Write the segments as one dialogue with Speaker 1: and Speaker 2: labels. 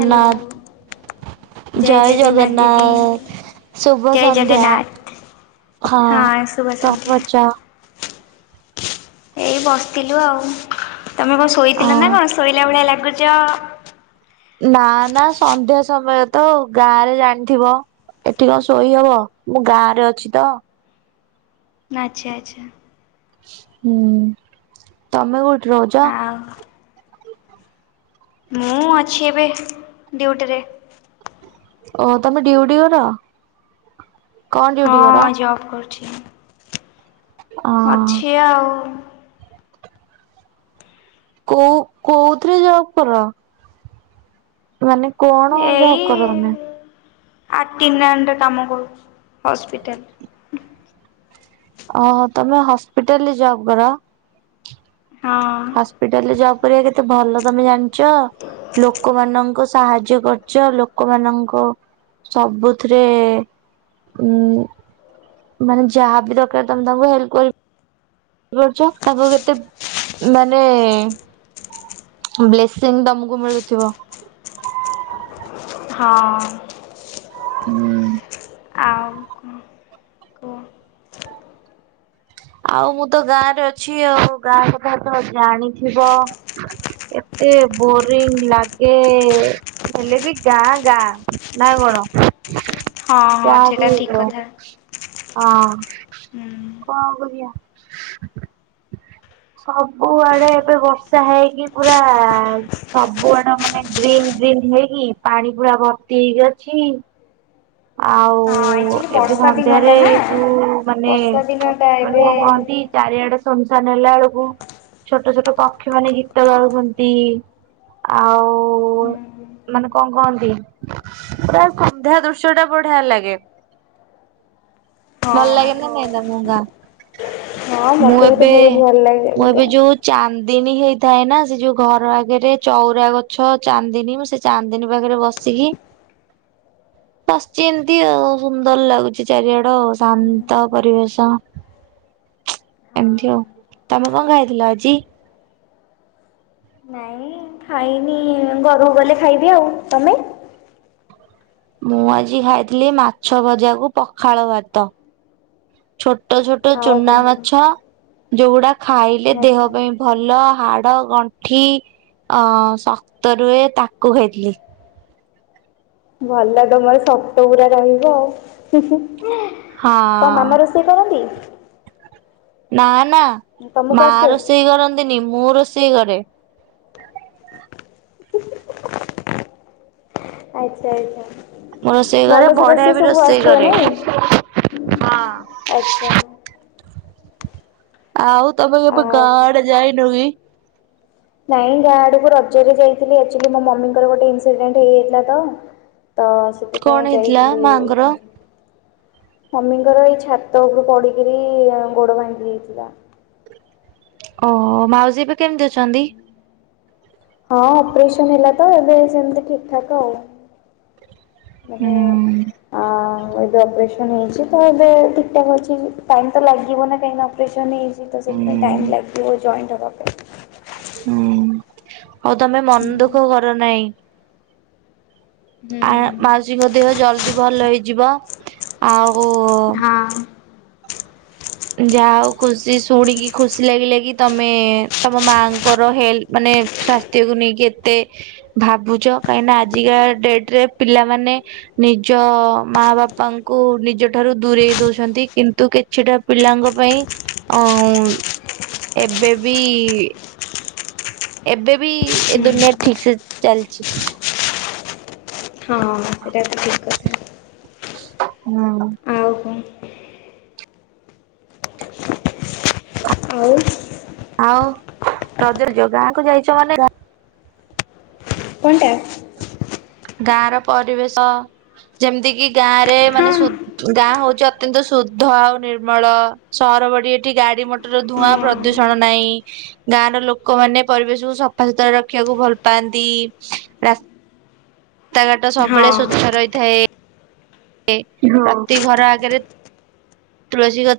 Speaker 1: Hello
Speaker 2: ଜୟ ଜଗନ୍ନାଥ ଶୁଭ
Speaker 1: ଜୟ
Speaker 2: ସଂନ୍ଧ୍ୟା।
Speaker 1: ଜଗନ୍ନାଥ
Speaker 2: ହଁ
Speaker 1: ଶୁଭ
Speaker 2: କଣ
Speaker 1: ସନ୍ଧ୍ୟା।
Speaker 2: କରୁଚ?
Speaker 1: ଏଇ ବସିଥିଲୁ ଆଉ ତମେ କଣ ଶୋଇଥିଲ ନା
Speaker 2: ହଁ।
Speaker 1: କଣ ଶୋଇଲା ଭଳି ଲାଗୁଚ?
Speaker 2: ନାଁ ନାଁ ସନ୍ଧ୍ୟା ସମୟ ତ ଆଉ ଗାଁ ରେ ଜାଣଥିବ। ଏଠି ଙ୍କ ଶୋଇ ହବ ମୁଁ ଗାଁ ରେ ଅଛି ତ।
Speaker 1: ଆଚ୍ଛା ଆଚ୍ଛା।
Speaker 2: ହୁଁ ତମେ କୋଉଠି ରୋଉଚ୍ଚ।
Speaker 1: ଆଉ ମୁଁ ଅଛି ଏବେ ଡିୟୁଟିରେ।
Speaker 2: ଓ ତମେ ଡିଉଟି କର। କଣ
Speaker 1: ହଁ
Speaker 2: ଡ୍ୟୁଟି କର?
Speaker 1: ଜବ୍ କରୁଚି।
Speaker 2: ଅ
Speaker 1: ଅଛି ଆଉ।
Speaker 2: କୋଉ କୋଉଥିରେ ଜବ କର? ମାନେ କଣ ଜବ କର ତମେ?
Speaker 1: ଅଟିନାଣ୍ଡ କାମ କରୁ ହସ୍ପିଟାଲ ରେ।
Speaker 2: ଓହୋ ତମେ ହସ୍ପିଟାଲ ରେ ଜବ୍ କର।
Speaker 1: ହଁ।
Speaker 2: ହସ୍ପିଟାଲରେ ଜବ କରିବା କେତେ ଭଲ ତମେ ଜାଣଚ। ଲୋକମାନଙ୍କୁ ସାହାଯ୍ୟ କରଚ ଲୋକମାନଙ୍କ ସବୁଥିରେ ଉଁ। ମାନେ ଯାହା ବି ଦରକାର ତମେ ତାଙ୍କୁ ହେଲ୍ପ କ କରୁଚ ତାଙ୍କୁ କେତେ ମାନେ। ବ୍ଲେସିଂ ତମକୁ ମିଳୁଥିବ।
Speaker 1: ହଁ।
Speaker 2: ହୁଁ।
Speaker 1: ଆଉ କଣ? କୁହ
Speaker 2: ଆଉ ମୁଁ ତ ଗାଁ ରେ ଅଛି ଆଉ ଗାଁ କଥା ତ ଜାଣିଥିବ। କେତେ ବୋରିଂ ଲାଗେ। ହେଲେ ବି ଗାଁ ଗାଁ ନା କଣ?
Speaker 1: ହଁ ହଁ
Speaker 2: ଯାହା
Speaker 1: ସେଇଟା
Speaker 2: ବି
Speaker 1: ଠିକ
Speaker 2: ହେଇଯାଉ
Speaker 1: କଥା
Speaker 2: ହଁ
Speaker 1: ହୁଁ।
Speaker 2: କଣ କ ଇଆ।
Speaker 1: ହ [inaudible]
Speaker 2: ସବୁଆଡେ ଏବେ ବର୍ଷା ହେଇକି ପୁରା। ସବୁଆଡ ମାନେ ଗ୍ରୀନ୍ ଗ୍ରୀନ୍ ହେଇକି ପାଣି ପୁରା ଭର୍ତ୍ତି ହେଇକି ଅଛି। ଆଉ।
Speaker 1: ହଁ
Speaker 2: ଓ
Speaker 1: ଆକ୍ଚୁଆଲି
Speaker 2: ଏବେ
Speaker 1: ବର୍ଷା ଦିନଟା
Speaker 2: ସନ୍ଧ୍ୟାରେ
Speaker 1: ନା
Speaker 2: ଯୋଉ ମାନେ
Speaker 1: ବର୍ଷା ଦିନଟା ଏବେ
Speaker 2: [unintelligible] ଖାନ୍ତି। ଚାରିଆଡେ ଶୁନସାନ ହେଲା ବେଳୁକୁ ଛୋଟ ଛୋଟ ପକ୍ଷୀ ମାନେ ଗୀତ ଗାଉଚନ୍ତି। ଆଉ ମାନେ କଣ କହନ୍ତି ପୁରା ସନ୍ଧ୍ୟା ଦୃ ସେଉଟା ବଢିଆ ଲାଗେ।
Speaker 1: ହଁ
Speaker 2: ଭଲ ଲାଗେ ନା
Speaker 1: ହଁ
Speaker 2: ନାଇଁ ତମକୁ ଗାଁ?
Speaker 1: ହଁ
Speaker 2: ମୁଁ
Speaker 1: ମୋତେ ବି ତ
Speaker 2: ଏବେ
Speaker 1: ବହୁତ ଭଲ ଲାଗେ
Speaker 2: ମୁଁ ଏବେ
Speaker 1: ଗାଁ
Speaker 2: ଯୋଉ। ଚାନ୍ଦିନୀ ହେଇଥାଏ ନା ସେ ଯୋଉ ଘର ଆଗେରେ ଚଉରା ଗଛ ଚାନ୍ଦିନୀ ମୁଁ ସେ ଚାନ୍ଦିନୀ ପାଖରେ ବସିକି। ବସିଚି ଏମିତି ଆଉ ସୁନ୍ଦର ଲାଗୁଚି ଚାରିଆଡ ଶାନ୍ତ ପରିବେଶ। ଏମତି
Speaker 1: ହଁ
Speaker 2: ଆଉ। ତମେ କଣ ଖାଇଥିଲ ଆଜି?
Speaker 1: ନାଇଁ। ଖାଇନି ଘରୁକୁ ଗଲେ ଖାଇବି। ଆଉ ତମେ?
Speaker 2: ମୁଁ ଆଜି ଖାଇଥିଲି ମାଛ ଭଜାକୁ ପଖାଳ ଭାତ। ଛୋଟ ଛୋଟ
Speaker 1: ଆଉ
Speaker 2: ଚୁନା
Speaker 1: କଣ
Speaker 2: ମାଛ ଯୋଉଗୁଡା ଖାଇଲେ ଦେହ
Speaker 1: ଆଚ୍ଛା
Speaker 2: ପାଇଁ ଭ ଭଲ ହାଡ, ଗଣ୍ଠି ଅ ଶକ୍ତ ରୁହେ ତାକୁ ଖାଇଥିଲି।
Speaker 1: ଭଲ ତମର ସକ୍ତ ପୁରା ରହିବ ଆଉ ହୁଁ ହୁଁ ତମ
Speaker 2: ହଁ।
Speaker 1: ମାମା ରୋଷ ସେ କରନ୍ତି।
Speaker 2: ନାଁ ନାଁ
Speaker 1: ତମକୁ
Speaker 2: ମା
Speaker 1: ଆସେ?
Speaker 2: ରୋଷେଇ କରନ୍ତିନି ମୁଁ ରୋଷେଇ କରେ।
Speaker 1: ଆଚ୍ଛା ଆଚ୍ଛା।
Speaker 2: ମୁଁ ରୋଷେଇ କରେ
Speaker 1: ଭଲସେ
Speaker 2: ବଢିଆ ବି
Speaker 1: ସବୁ
Speaker 2: ରୋଷେଇ
Speaker 1: ଆସୁଥିବ
Speaker 2: କରେ
Speaker 1: ନାଇଁ
Speaker 2: ହଁ।
Speaker 1: ଆଚ୍ଛା।
Speaker 2: ଆଉ ତମେ କେବେ ଗାଁ
Speaker 1: ଆଉ
Speaker 2: ଆଡେ ଯାଇନ କି?
Speaker 1: ନାଇଁ ଗାଁ ଆଡକୁ ରଜରେ ଯାଇଥିଲି ଆକ୍ଚୁଆଲି ମୋ ମମିଙ୍କର ଗୋଟେ ଇନସିଡେଣ୍ଟ ହେଇଯାଇଥିଲା ତ। ତ
Speaker 2: କଣ
Speaker 1: ସେଥିପାଇଁ
Speaker 2: ହେଇଥିଲା
Speaker 1: ଯାଇଥିଲି
Speaker 2: ମାଆଙ୍କର?
Speaker 1: ତାଙ୍କ ସହ। ମମିଙ୍କର ଏଇ ଛାତ ଉପରୁ ପଡିକିରି ଅଁ ଗୋଡ ଭାଙ୍ଗି ଯାଇଥିଲା।
Speaker 2: ଓହୋ ମାଉସୀ ଏବେ କେମିତି ଅଛନ୍ତି?
Speaker 1: ହଁ ଅପରେସନ ହେଲା ତ ଏବେ ସେମିତି ଠିକ ଠାକ ଆଉ।
Speaker 2: ହୁଁ
Speaker 1: ମାନେ ଅଁ। ହଁ ଏବେ ଅପରେସନ ହେଇଛି ତ ଏବେ ଠିକ ଠାକ ଅଛି ଟାଇମ ତ ଲାଗିବ ନା କାହିଁକି ନା ଅପରେସନ ହେଇ ତ
Speaker 2: ହୁଁ
Speaker 1: ସେଥିପାଇଁ ଟାଇମ ଲାଗିବ ଜଏଣ୍ଟ ହେବା ପାଇଁ।
Speaker 2: ହୁଁ ଆଉ ତମେ ମନ ଦୁଃଖ କର ନାହିଁ। ଆ
Speaker 1: ହୁଁ
Speaker 2: ମାଉସିଙ୍କ ଦେହ ଜଲଦି ଭଲ ହେଇଯିବ। ଆଉ।
Speaker 1: ହଁ।
Speaker 2: ଯାହା ହଉ ଖୁସି ଶୁଣିକି ଖୁସି ଲାଗିଲା କି ତମେ ତମ ମାଙ୍କର ହେଲ ମାନେ। ସ୍ଵାସ୍ଥ୍ୟକୁ ନେଇକି ଏତେ ଭାବୁଛ କାହିଁକି ନା ଆଜିକା ଡେଟ ରେ ପିଲାମାନେ। ନିଜ ମା ବାପାଙ୍କୁ ନିଜ ଠାରୁ ଦୂରେଇ ଦଉଛନ୍ତି। କିନ୍ତୁ କିଛିଟା ପିଲାଙ୍କ ପାଇଁ ଅ, ଏବେ ବି ଏବେ ବି ଏ ଦୁନିଆ ଠିକ ସେ ଚାଲିଛି।
Speaker 1: ହଁ, ଏଟା ଠିକ୍। କଥା
Speaker 2: ହଁ।
Speaker 1: ଆଉ କଣ? ଆଉ
Speaker 2: ଆଉ ରଜ ରେ ଯୋଉ ଗାଁ କୁ ଯାଇଛ ମାନେ ଗାଁ
Speaker 1: କଣ ଟା?
Speaker 2: ଗାଁ ର ପରିବେଶ, ଯେମିତି କିି ଗାଁରେ ମାନେ
Speaker 1: ହଁ
Speaker 2: ସୁ ଗାଁ ହଉଚୁ ଅତ୍ୟନ୍ତ ଶୁଦ୍ଧ ଆଉ ନିର୍ମଳ। ସହର ବଡି ଏଠି ଗାଡି ମ ଟର ଧୂଆଁ ପ୍ରଦୂଷଣ ନାଇଁ। ଗାଁ ର ଲୋକମାନେ ପରିବେଶକୁୁ ସଫା ସୁତୁରା ରଖିବାକୁ ଭଲ ପାଆନ୍ତି। ରାସ ତାଘାଟ ସବେଳେ
Speaker 1: ହଁ।
Speaker 2: ସ୍ଵଚ୍ଛ ରହିଥାଏ। ପ୍ରତି ଘର ଆଗରେ ତୁଳସୀ ଗ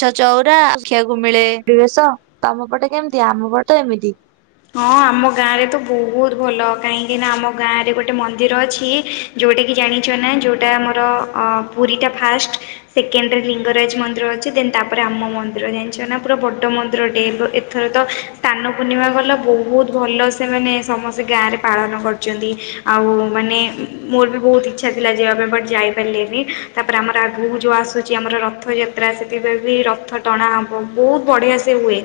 Speaker 2: ଛ ଚଉରା ଦେଖିଆକୁ ମିଳେ। ରିବେଶ ତୋମ ପଟେ କେମତି? ଆମ ପଟେ ଏମିତି।
Speaker 1: ହଁ ଆମ ଗାଁରେ ତ ବହୁତ ଭଲ କାହିଁକି ନା ଆମ ଗାଁରେ ଗୋଟେ ମନ୍ଦିର ଅଛି। ଯୋଉଟାକି ଜାଣିଛ ନା ଯୋଉଟା ଆମର ଅଁ, ପୁରୀ ଟା ଫାଷ୍ଟ। ସେକେଣ୍ଡ ରେ ଲିଙ୍ଗରାଜ ମନ୍ଦିର ଅଛି ଦେନ୍ ତାପରେ ରାମ ମନ୍ଦିର ଜାଣିଛ ନା ପୁରା ବଡଡ ମନ୍ଦିର ଟେ। ଏବ ଏ ଥର ତ ସ୍ନାନ ପୂର୍ଣ୍ଣିମା ଗଲା ବହୁତ ଭଲ ସେ ମାନେ ସମସ୍ତେ ଗାଁରେ ପାଳନ କରିଛନ୍ତି। ଆଉ ମାନେ ଉଁ, ମୋର ବି ବହୁତ ଇଚ୍ଛା ଥିଲା ଯିବା ପାଇଁ ବଟ୍ ଯାଇପାରିଲିନି। ତା ପରେ ଆମର ଆଗକୁ ଯେଉଁ ଆସୁଚି ଆମର ରଥଯାତ୍ ତ୍ରା ସେଥିପାଇଁ ବି ରଥ ଟଣା ହବ ବହୁତ ବଢିଆ ସେ ହୁଏ।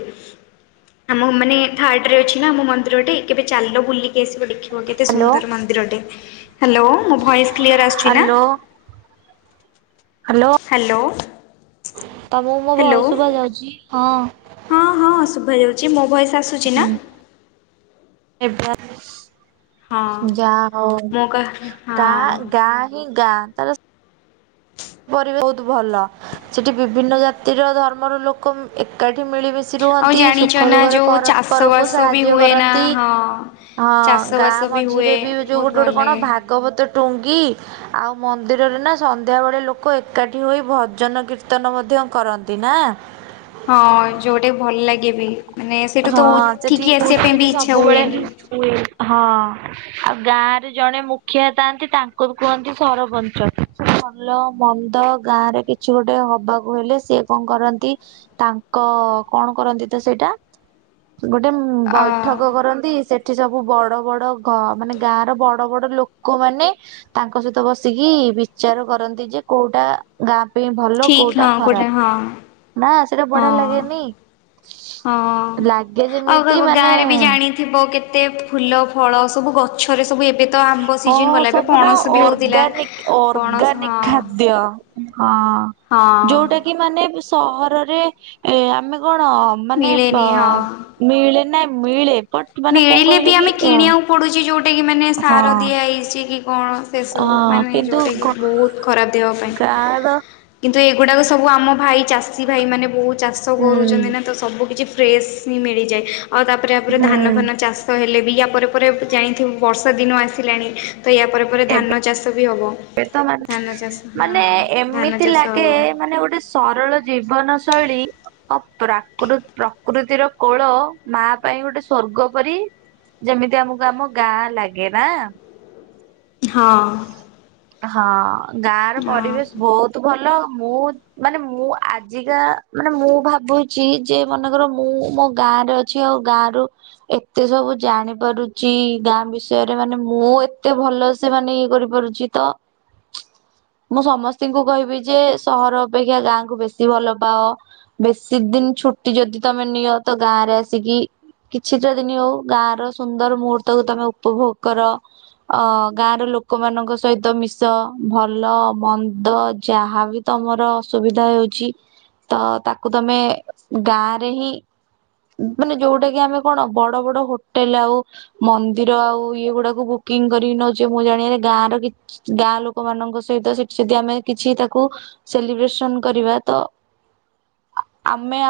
Speaker 1: ଆମ ମାନେ ଥାର୍ଡ ରେ ଅଛି ନା ଆମ ମନ୍ଦିରଟେ କେବେ ଚାଲ ବୁଲିକି ଆସିବ। ଦେଖି ବ କେତେ
Speaker 2: ହ୍ୟାଲୋ
Speaker 1: ସୁନ୍ଦର ମନ୍ଦିରଟେ। ହ୍ୟାଲୋ, ମୋ ଭଏସ୍ କ୍ଲିୟର୍ ଆସୁଛି ନା?
Speaker 2: ହାଲୋ।
Speaker 1: ହ୍ୟାଲୋ।
Speaker 2: ତୋମକୁ ମୋ
Speaker 1: ହ୍ୟାଲୋ।
Speaker 2: ଭଏସ୍ ଶୁଭା ଯାଉଚି?
Speaker 1: ହଁ, ହଁ ଶୁଭା ଯାଉଛି। ମୋ ଭଏସ୍ ଆସୁଛି ନା?
Speaker 2: ଏବେ ଆଇଲା।
Speaker 1: ହଁ
Speaker 2: ଯା ହଉ
Speaker 1: ମୁଁ କ
Speaker 2: ଗା
Speaker 1: ହଁ।
Speaker 2: ଗା ହିଁ ଗାଁ ତାର
Speaker 1: ହଁ
Speaker 2: ପରି [inaudible] ବହୁତ ଭଲ। ସେଠି ବିଭିନ୍ନ ଜାତିର ଧର୍ମର ଲୋକ ଉଁ, ଏକାଠି ମିଳିମିଶ ଶି
Speaker 1: ଆଉ
Speaker 2: ରୁହନ୍ତି।
Speaker 1: ଜାଣିଛ
Speaker 2: ସୁଖ
Speaker 1: ନା
Speaker 2: ଦୁଖରେ
Speaker 1: ଯୋଉ ଚାଷ
Speaker 2: ପରସ୍ପର କୁ
Speaker 1: ବାସ ବି
Speaker 2: ସାହାଯ୍ୟ
Speaker 1: ହୁଏ ନା
Speaker 2: କରନ୍ତି।
Speaker 1: ହଁ।
Speaker 2: ହଁ
Speaker 1: ଚାଷବାସ
Speaker 2: ଗାଁ
Speaker 1: ହୁଏ
Speaker 2: ମଝିରେ ବି ଯୋଉ
Speaker 1: ବହୁତ
Speaker 2: ଗୋଟେ
Speaker 1: ଭଲ
Speaker 2: ଗୋଟେ କଣ
Speaker 1: ଲାଗେ।
Speaker 2: ଭା ଗବତ ଟୁଙ୍ଗି ଆଉ ମନ୍ଦିରରେ ନା ସନ୍ଧ୍ୟାବେଳେ ଲୋ କ ଏକାଠି ହୋଇ ଭଜନ କୀର୍ତ୍ତନ ମଧ୍ୟ କରନ୍ତି ନା?
Speaker 1: ହଁ ଯୋଉଟା ଭଲ ଲାଗେ ବି ମାନେ ସେଠୁ
Speaker 2: ହଁ
Speaker 1: ତ ଉଠିକି ଆସିବା ପାଇଁ ବି ଇଚ୍ଛା ହୁଏନି।
Speaker 2: ସେ, ହଁ। ଆଉ ଗାଁରେ ଜଣେ ମୁଖିଆ ତାଆନ୍ତି ତାଙ୍କୁ କୁହନ୍ତି ସରପଞ୍ଚ। ଭଲ ମନ୍ଦ ଗାଁ ରେ କିଛି ଗୋଟେ ହବାକୁ ହେଲେ ସିଏ କଣ କରନ୍ତି ତାଙ୍କ କଣ କରନ୍ତି ତ ସେଇଟା ଗୋଟେ ଉଁ,
Speaker 1: ଅ
Speaker 2: ବୈଠକ କରନ୍ତି। ସେ ସେଠି ସବୁ ବଡ ବଡ ଘ- ମାନେ ଗାଁର ବଡ ବଡ ଲୋକମାନେ ତାଙ୍କ ସହିତ ବସିକି ବିଚାର କରନ୍ତି ଯେ କୋଉଟା ଗାଁ ପାଇଁ ଭଲ
Speaker 1: ଠିକ୍
Speaker 2: କୋଉଟା
Speaker 1: ହଁ
Speaker 2: ଖରାପ।
Speaker 1: ହଁ
Speaker 2: ନା ସେଇଟା ବଢିଆ
Speaker 1: ହଁ।
Speaker 2: ଲାଗେନି?
Speaker 1: ହଁ,
Speaker 2: ଲାଗେ
Speaker 1: ଆଉ
Speaker 2: ଯେମିତି
Speaker 1: କାହାକୁ
Speaker 2: ମାନେ
Speaker 1: ଗାଁରେ ବି ଜାଣି ଥିବ କେତେ ଫୁଲ, ଫଳ ସବୁ ଗଛରେ ସବୁ ଏବେ ତ ଆମ୍ବ
Speaker 2: ହଁ,
Speaker 1: ସିଜନ
Speaker 2: ହଁ
Speaker 1: ଗଲା ଏବେ
Speaker 2: ସବୁ ନା
Speaker 1: ପଣସ ବି ହଉଥିଲା।
Speaker 2: ଅର୍ଗାନିକ
Speaker 1: ପଣସ
Speaker 2: ଅର୍ଗାନିକ
Speaker 1: ହଁ
Speaker 2: ଖାଦ୍ୟ। ହଁ ଯୋଉଟା କି ମାନେ ବି ସହରରେ ଏ ଆମେ କଣ ମାନେ
Speaker 1: ମିଳେନି ହଁ।
Speaker 2: ବ-ଅ, ମିଳେ ନା ମିଳେ, ବଟ୍ ମାନେ କଣ
Speaker 1: ମିଳିଲେ ବି
Speaker 2: କହିଲେ କି
Speaker 1: ଆମେ
Speaker 2: ଅ,
Speaker 1: କିଣିବାକୁ ପଡୁଛି ଯୋଉଟା କି ମାନେ ସାର ଦିଆ ହେଇଛି କି କଣ। ସେସବୁ
Speaker 2: ହଁ
Speaker 1: ମାନେ
Speaker 2: କିନ୍ତୁ
Speaker 1: ଯେଉଁଟାକି ବହୁତ ଖରାପ ଦେହ ପାଇଁ।
Speaker 2: ଗାଁ ର
Speaker 1: କିନ୍ତୁ ଏଗୁଡ଼ାକ ସବୁ ଆମ ଭାଈ ଚାଷୀ ଭାଈ ମାନେ ବହୁ ଚାଷ
Speaker 2: ହୁଁ
Speaker 1: କରୁଛନ୍ତି ନା ତ ସବୁ କିଛି ଫ୍ରେସ୍ ହିଁ ମିଳିଯାଏ ଆଉ ତାପରେପରେ ଧାନ
Speaker 2: ହୁଁ
Speaker 1: ଫାନ ଚାଷ ହେଲେ ବି ୟା ପରେ ପରେ ଜାଣିଥିବୁ ବର୍ଷା ଦିନ ଆସିଲାଣି ତ ୟା ପରେ ପରେ
Speaker 2: ଏବେ
Speaker 1: ଧାନ ଚାଷ ବି ହେବ।
Speaker 2: ଏବେ ତ ମାନେ
Speaker 1: ଧାନ ଚାଷ ହଁ
Speaker 2: ମାନେ
Speaker 1: ଧାନ
Speaker 2: ଏମିତି
Speaker 1: ଚାଷ
Speaker 2: ଲାଗେ ମାନେ ଗୋଟେ ସରଳ ଜୀବନ ଶୈଳୀ। ଅ ପ୍ରାକୃ ପ୍ରକୃତିର କୋଳ ମା ପାଇଁ ଗୋଟେ ସ୍ଵର୍ଗ ପରି। ଯେମିତି ଆମକୁ ଆମ ଗାଁ ଲାଗେ ନା।
Speaker 1: ହଁ।
Speaker 2: ହଁ ଗାଁର
Speaker 1: ହଁ
Speaker 2: ପରିବେଶ ବହୁତ ଭଲ ମୁଁ ମାନେ ମୁଁ ଆଜିକା ମାନେ ମୁଁ ଭାବୁଚି ଯେ ମନେକର ମୁଁ ମୋ ଗାଁରେ ଅ ଅଛି ଆଉ ଗାଁରୁ ଏତେ ସବୁ ଜାଣି ପାରୁଛି ଗାଁ ବିଷୟରେ ମାନେ ମୁଁ ଏତେ ଭଲ ସେମାନେ ଇଏ କରିପାରୁଛି ତ ମୁଁ ସମସ୍ତିଙ୍କୁ କହିବି ଯେ ସହର ଅପେକ୍ଷା ଗାଁକୁ ବେଶୀ ଭଲ ପାଅ। ବେଶୀ ଦିନି ଛୁଟି ଯଦି ତମେ ନିଅ ତ ଗାଁ ରେ ଆସିକି କିଛିଟା ଦିନି ହଉ ଗାଁର ସୁନ୍ଦର ମୁହୂର୍ତ୍ତକୁୁ ତମେ ଉପଭୋଗ କର ଅ ଗାଁର ଲୋକମାନଙ୍କ ସହିତ ମିଶ ଭଲ ମନ୍ଦ ଯାହାବି। ତମର ଅସୁବିଧା ହେଉଛି ତ ତାକୁ ତମେ ଗାଁରେ ହିଁ ମାନେ ଯୋଉଟା କି ଆମେ କଣ ବଡ ବଡ ହୋଟେଲ ଆଉ ମନ୍ଦିର ଆଉ ଇଏ ଗୁଡାକୁ ବୁକିଂ କରିକି ନ ଯେ ମୁଁ ଜାଣିବାରେ ଗାଁର ଗାଁ ଲୋକ ମାନଙ୍କ ସହିତ ସେଠି ଯଦି ଆମେ କିଛି ତାକୁ ସେଲିବ୍ରେସନ କରିବା ତ ଆମେ ଆ-